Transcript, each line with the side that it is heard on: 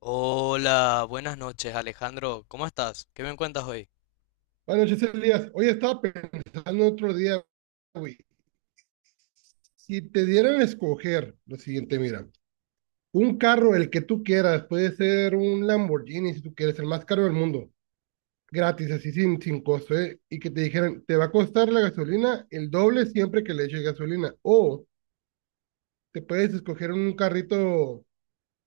left: Hola, buenas noches, Alejandro, ¿cómo estás? ¿Qué me cuentas hoy?
right: Buenas noches, Elías. Hoy estaba pensando otro día, güey. Si te dieran a escoger lo siguiente, mira, un carro, el que tú quieras, puede ser un Lamborghini, si tú quieres, el más caro del mundo, gratis, así sin costo, ¿eh? Y que te dijeran, te va a costar la gasolina el doble siempre que le eches gasolina. O te puedes escoger un carrito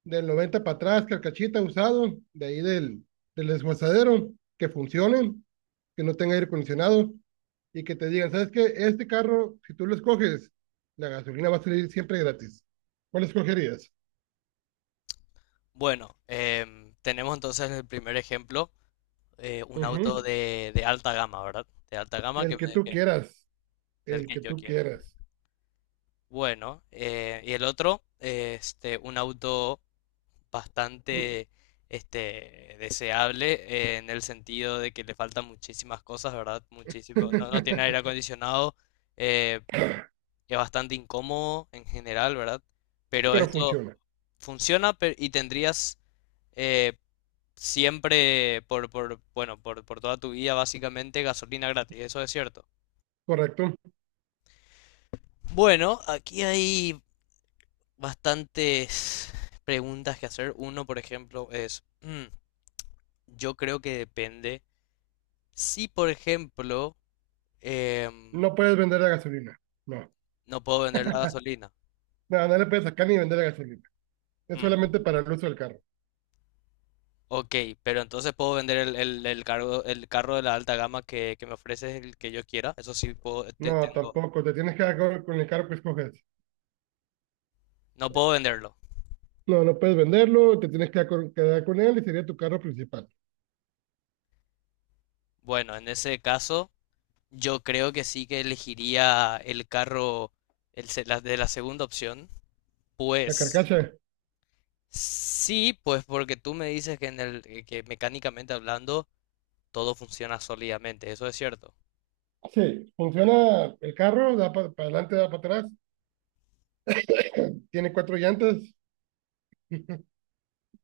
right: del 90 para atrás, carcachita usado, de ahí del desguazadero, que funcionen, que no tenga aire acondicionado y que te digan, ¿sabes qué? Este carro, si tú lo escoges, la gasolina va a salir siempre gratis. ¿Cuál escogerías?
left: Bueno, tenemos entonces el primer ejemplo, un auto
right: Ujú.
left: de alta gama, ¿verdad? De alta gama
right: El que tú quieras,
left: del
right: el
left: que
right: que
left: yo
right: tú
left: quiera.
right: quieras.
left: Bueno, y el otro, un auto bastante deseable, en el sentido de que le faltan muchísimas cosas, ¿verdad? Muchísimo, no tiene aire acondicionado, eh, es bastante incómodo en general, ¿verdad? Pero
right: Pero
left: esto...
right: funciona,
left: Funciona y tendrías, eh, siempre bueno, por toda tu vida básicamente gasolina gratis, eso es cierto.
right: correcto.
left: Bueno, aquí hay bastantes preguntas que hacer. Uno, por ejemplo, es, yo creo que depende. Si, por ejemplo, em,
right: No puedes vender la gasolina, no.
left: no puedo vender la gasolina.
right: No, no le puedes sacar ni vender la gasolina. Es
left: Mm,
right: solamente para el uso del carro.
left: ok, pero entonces puedo vender el carro de la alta gama que me ofreces el que yo quiera. Eso sí puedo,
right: No,
left: tengo...
right: tampoco. Te tienes que quedar con el carro que escoges.
left: No puedo venderlo.
right: No, no puedes venderlo, te tienes que quedar con él y sería tu carro principal.
left: Bueno, en ese caso, yo creo que sí que elegiría el carro, de la segunda opción.
right: La
left: Pues
right: carcacha.
left: sí, pues porque tú me dices que, que mecánicamente hablando todo funciona sólidamente, eso es cierto.
right: Sí, funciona el carro, da para adelante, da para atrás, tiene cuatro llantas,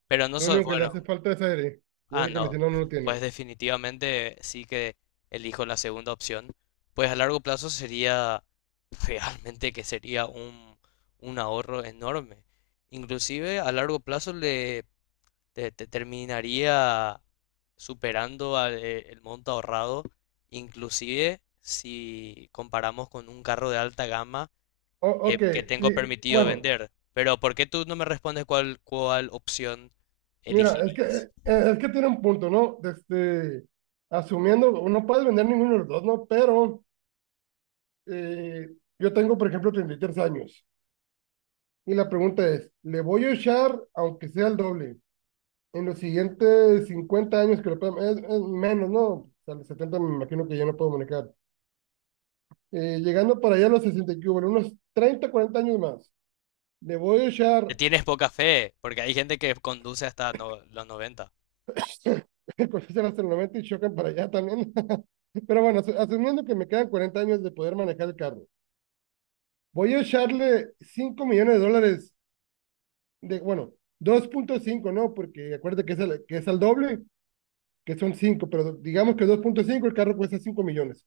left: Pero no
right: lo
left: soy
right: único que le
left: bueno.
right: hace falta es aire, el
left: Ah,
right: aire
left: no.
right: acondicionado no lo
left: Pues
right: tiene.
left: definitivamente sí que elijo la segunda opción. Pues a largo plazo sería realmente que sería un ahorro enorme. Inclusive a largo plazo te terminaría superando el monto ahorrado, inclusive si comparamos con un carro de alta gama
right: Ok.
left: que tengo
right: Y,
left: permitido
right: bueno,
left: vender. Pero ¿por qué tú no me respondes cuál opción
right: mira,
left: elegirías?
right: es que tiene un punto, ¿no? Este, asumiendo, no puedes vender ninguno de los dos, ¿no? Pero eh, yo tengo, por ejemplo, 33 años y la pregunta es, ¿le voy a echar aunque sea el doble? En los siguientes 50 años, es menos, ¿no? A los 70 me imagino que ya no puedo manejar. Llegando para allá a los 60 y que hubo, en unos 30 40 años más, le voy a echar
left: Te tienes poca fe, porque hay gente que conduce hasta los 90.
right: cosas hasta el 90 y chocan para allá también. Pero bueno, asumiendo que me quedan 40 años de poder manejar el carro, voy a echarle $5 millones, bueno, 2.5, ¿no? Porque acuérdate que que es al doble, que son 5 pero digamos que 2.5 el carro cuesta 5 millones.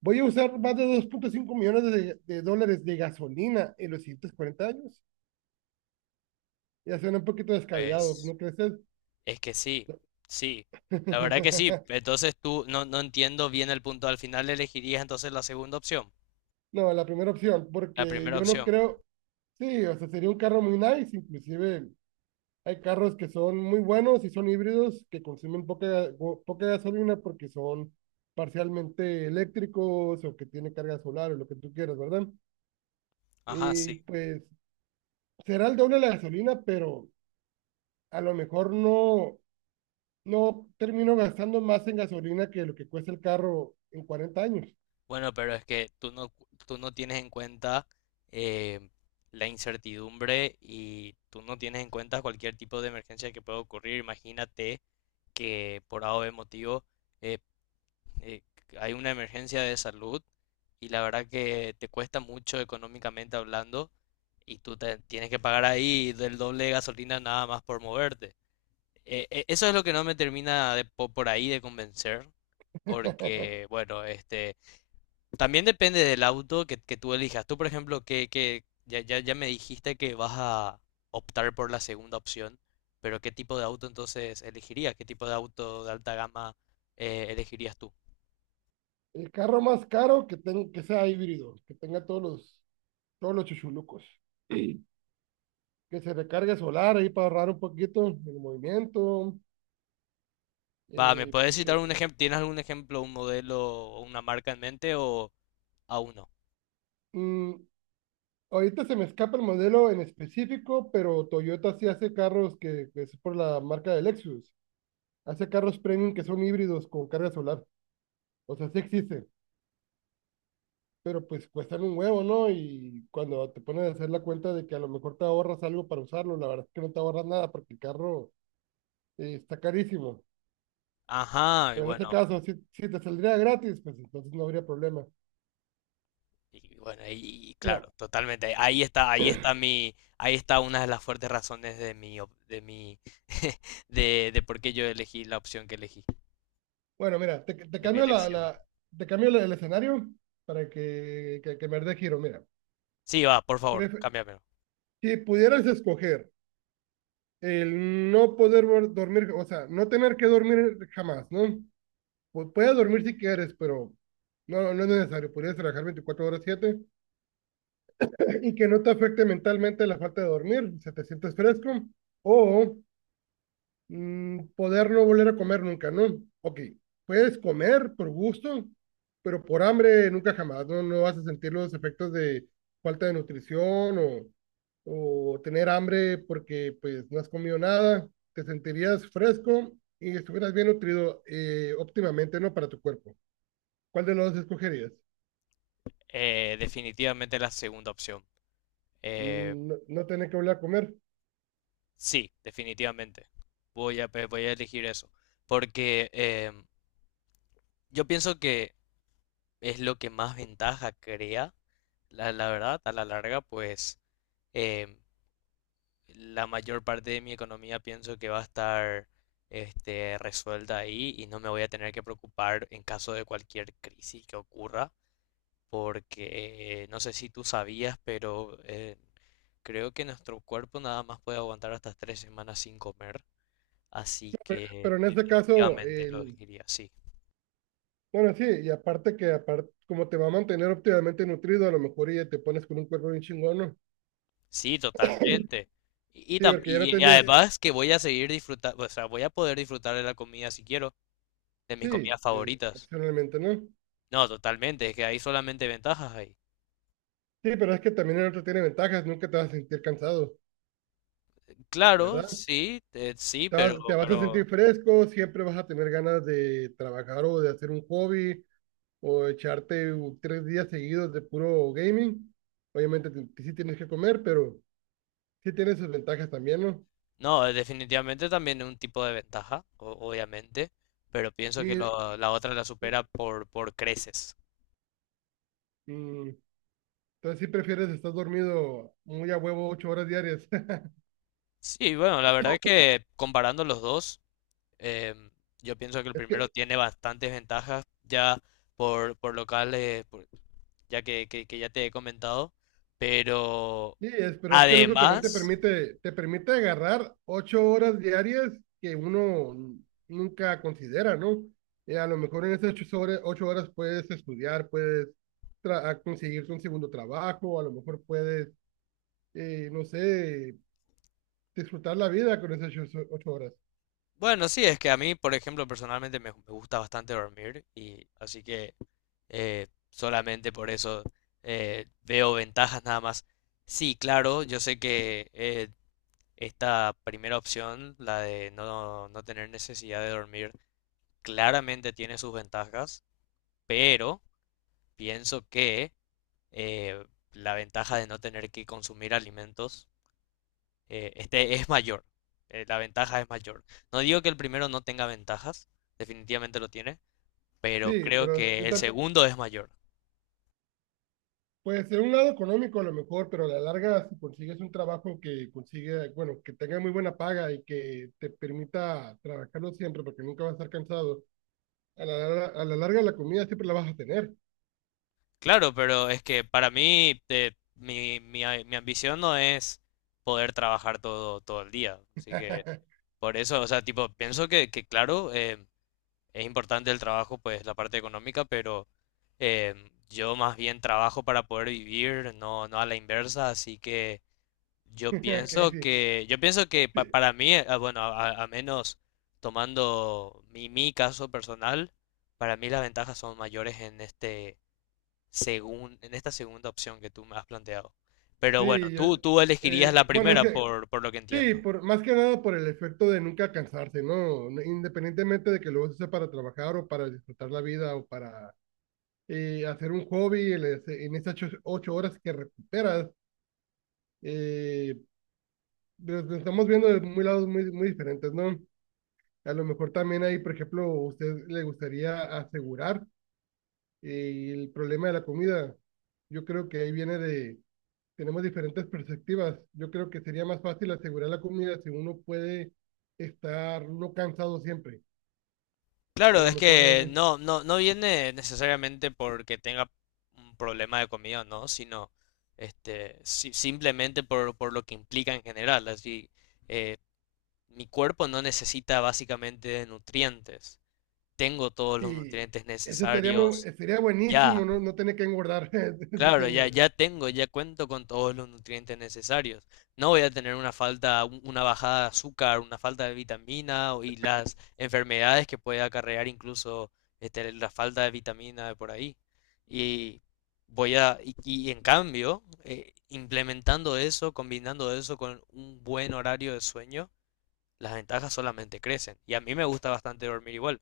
right: Voy a usar más de 2.5 millones de, dólares de gasolina en los siguientes 40 años. Ya suena un poquito descabellado,
left: Pues
right: ¿no crees?
left: es que sí, sí. La verdad que sí. Entonces tú no, no entiendo bien el punto. Al final elegirías entonces la segunda opción,
right: No, la primera opción,
left: la
right: porque
left: primera
right: yo no
left: opción.
right: creo, sí, o sea, sería un carro muy nice, inclusive hay carros que son muy buenos y son híbridos que consumen poca, poca gasolina porque son parcialmente eléctricos o que tienen carga solar o lo que tú quieras, ¿verdad?
left: Ajá,
right: Y
left: sí.
right: pues será el doble de la gasolina, pero a lo mejor no, no termino gastando más en gasolina que lo que cuesta el carro en 40 años.
left: Bueno, pero es que tú no tienes en cuenta, eh, la incertidumbre, y tú no tienes en cuenta cualquier tipo de emergencia que pueda ocurrir. Imagínate que por A o B motivo, eh, eh, hay una emergencia de salud y la verdad que te cuesta mucho económicamente hablando, y tienes que pagar ahí del doble de gasolina nada más por moverte. Eso es lo que no me termina por ahí de convencer porque, bueno, este... También depende del auto que tú elijas. Tú, por ejemplo, que ya me dijiste que vas a optar por la segunda opción, pero ¿qué tipo de auto entonces elegirías? ¿Qué tipo de auto de alta gama, elegirías tú?
right: El carro más caro que, que sea híbrido, que tenga todos los chuchulucos. Que se recargue solar ahí para ahorrar un poquito el movimiento.
left: Va, ¿me
right: eh,
left: puedes
right: pues
left: citar
right: que-
left: un
right: que-
left: ejemplo? ¿Tienes algún ejemplo, un modelo o una marca en mente o aún no?
right: mm, Ahorita se me escapa el modelo en específico, pero Toyota sí hace carros que es por la marca de Lexus. Hace carros premium que son híbridos con carga solar. O sea, sí existe. Pero pues cuestan un huevo, ¿no? Y cuando te pones a hacer la cuenta de que a lo mejor te ahorras algo para usarlo, la verdad es que no te ahorras nada porque el carro está carísimo.
left: Ajá, y
right: Pero en este
left: bueno,
right: caso, si te saldría gratis, pues entonces no habría problema.
left: y
right: Mira,
left: claro, totalmente. Ahí está, ahí está una de las fuertes razones de mi de por qué yo elegí la opción que elegí.
right: bueno, mira, te
left: De mi
right: cambio la,
left: elección.
right: la- te cambio la- el escenario para que me dé giro, mira.
left: Sí, va, por favor,
right: Pref-
left: cámbiamelo.
right: si pudieras escoger el no poder dormir, o sea, no tener que dormir jamás, ¿no? Puedes dormir si quieres, pero no, no es necesario. Podrías trabajar 24/7. Y que no te afecte mentalmente la falta de dormir, se te sientes fresco, o poder no volver a comer nunca, ¿no? Ok, puedes comer por gusto, pero por hambre nunca jamás, ¿no? No vas a sentir los efectos de falta de nutrición o tener hambre porque pues no has comido nada, te sentirías fresco y estuvieras bien nutrido, óptimamente, ¿no? Para tu cuerpo. ¿Cuál de los dos escogerías?
left: Definitivamente la segunda opción. Eh,
right: No, no tener que volver a comer,
left: sí, definitivamente. Voy a elegir eso. Porque yo pienso que es lo que más ventaja crea, la verdad, a la larga, pues, eh, la mayor parte de mi economía pienso que va a estar, resuelta ahí, y no me voy a tener que preocupar en caso de cualquier crisis que ocurra. Porque no sé si tú sabías, pero creo que nuestro cuerpo nada más puede aguantar hasta 3 semanas sin comer, así que
right: pero en este caso
left: definitivamente lo
right: el
left: diría, sí.
right: bueno, sí, y aparte que aparte, como te va a mantener óptimamente nutrido, a lo mejor y ya te pones con un cuerpo bien chingón, ¿no?
left: Sí, totalmente.
right: Sí, porque ya no
left: Y
right: tendrías,
left: además que voy a seguir disfrutando, o sea, voy a poder disfrutar de la comida si quiero, de mis
right: sí,
left: comidas favoritas.
right: opcionalmente, ¿no?
left: No, totalmente, es que hay solamente ventajas ahí.
right: Sí, pero es que también el otro tiene ventajas, nunca te vas a sentir cansado,
left: Claro,
right: ¿verdad?
left: sí, sí,
right: Te vas, te vas a
left: pero
right: sentir fresco, siempre vas a tener ganas de trabajar o de hacer un hobby o echarte 3 días seguidos de puro gaming. Obviamente sí tienes que comer, pero sí tiene sus ventajas también, ¿no?
left: no, definitivamente también es un tipo de ventaja, obviamente, pero pienso que
right: Y,
left: la otra la supera
right: y-
left: por creces.
right: mm, Entonces, si prefieres, estás dormido muy a huevo 8 horas diarias.
left: Sí, bueno, la verdad es que comparando los dos, em, yo pienso que el
right: Es
left: primero
right: que,
left: tiene bastantes ventajas ya por locales, por- ya que ya te he comentado, pero
right: sí, es, pero es que el otro también
left: además,
right: te permite agarrar 8 horas diarias que uno nunca considera, ¿no? Y a lo mejor en esas 8 horas, ocho horas puedes estudiar, puedes tra- a conseguirte un segundo trabajo, a lo mejor puedes, no sé, disfrutar la vida con esas 8 horas.
left: bueno, sí, es que a mí, por ejemplo, personalmente me gusta bastante dormir, y así que solamente por eso veo ventajas nada más. Sí, claro, yo sé que esta primera opción, la de no tener necesidad de dormir, claramente tiene sus ventajas, pero pienso que eh, la ventaja de no tener que consumir alimentos, es mayor, la ventaja es mayor. No digo que el primero no tenga ventajas, definitivamente lo tiene, pero
right: Sí,
left: creo
right: pero
left: que
right: yo,
left: el segundo es mayor.
right: pues en un lado económico a lo mejor, pero a la larga, si consigues un trabajo que consigue, bueno, que tenga muy buena paga y que te permita trabajarlo siempre porque nunca vas a estar cansado, a a la larga la comida siempre la vas a tener.
left: Claro, pero es que para mí mi ambición no es poder trabajar todo, todo el día, así que por eso, o sea, tipo, pienso que claro, es importante el trabajo, pues la parte económica, pero yo más bien trabajo para poder vivir, no a la inversa, así que yo
right: Ok,
left: pienso
right: sí.
left: que, yo pienso que
right: Sí,
left: para mí, bueno, a menos, tomando mi caso personal, para mí las ventajas son mayores en este en esta segunda opción que tú me has planteado. Pero bueno,
right: sí,
left: tú elegirías la
right: bueno, es
left: primera
right: que
left: por lo que
right: sí,
left: entiendo.
right: por, más que nada por el efecto de nunca cansarse, ¿no? No, independientemente de que lo uses para trabajar o para disfrutar la vida o para hacer un hobby en esas 8 horas que recuperas, eh, lo estamos viendo de muy lados muy, muy diferentes, ¿no? A lo mejor también ahí, por ejemplo, a usted le gustaría asegurar el problema de la comida. Yo creo que ahí viene de, tenemos diferentes perspectivas. Yo creo que sería más fácil asegurar la comida si uno puede estar no cansado siempre. A
left: Claro,
right: lo
left: es
right: mejor
left: que
right: ahí,
left: no viene necesariamente porque tenga un problema de comida, ¿no? Sino simplemente por lo que implica en general. Así, mi cuerpo no necesita básicamente nutrientes. Tengo todos los
right: sí,
left: nutrientes
right: ese estaría,
left: necesarios
right: sería buenísimo,
left: ya.
right: ¿no? No tener que engordar, si
left: Claro,
right: tienes.
left: ya cuento con todos los nutrientes necesarios. No voy a tener una falta, una bajada de azúcar, una falta de vitamina y las enfermedades que puede acarrear incluso, la falta de vitamina de por ahí. Y voy a, y en cambio, implementando eso, combinando eso con un buen horario de sueño, las ventajas solamente crecen. Y a mí me gusta bastante dormir igual.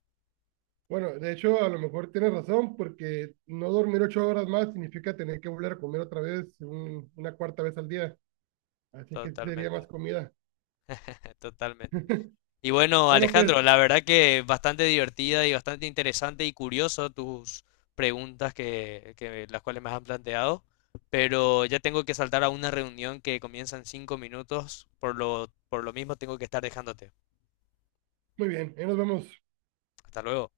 right: Bueno, de hecho, a lo mejor tienes razón, porque no dormir 8 horas más significa tener que volver a comer otra vez, una cuarta vez al día. Así que sí sería
left: Totalmente,
right: más comida.
left: totalmente. Y bueno,
right: Bueno, pues,
left: Alejandro, la verdad que bastante divertida y bastante interesante y curioso tus preguntas que las cuales me han planteado, pero ya tengo que saltar a una reunión que comienza en 5 minutos, por lo mismo tengo que estar dejándote.
right: muy bien, ahí nos vemos.
left: Hasta luego.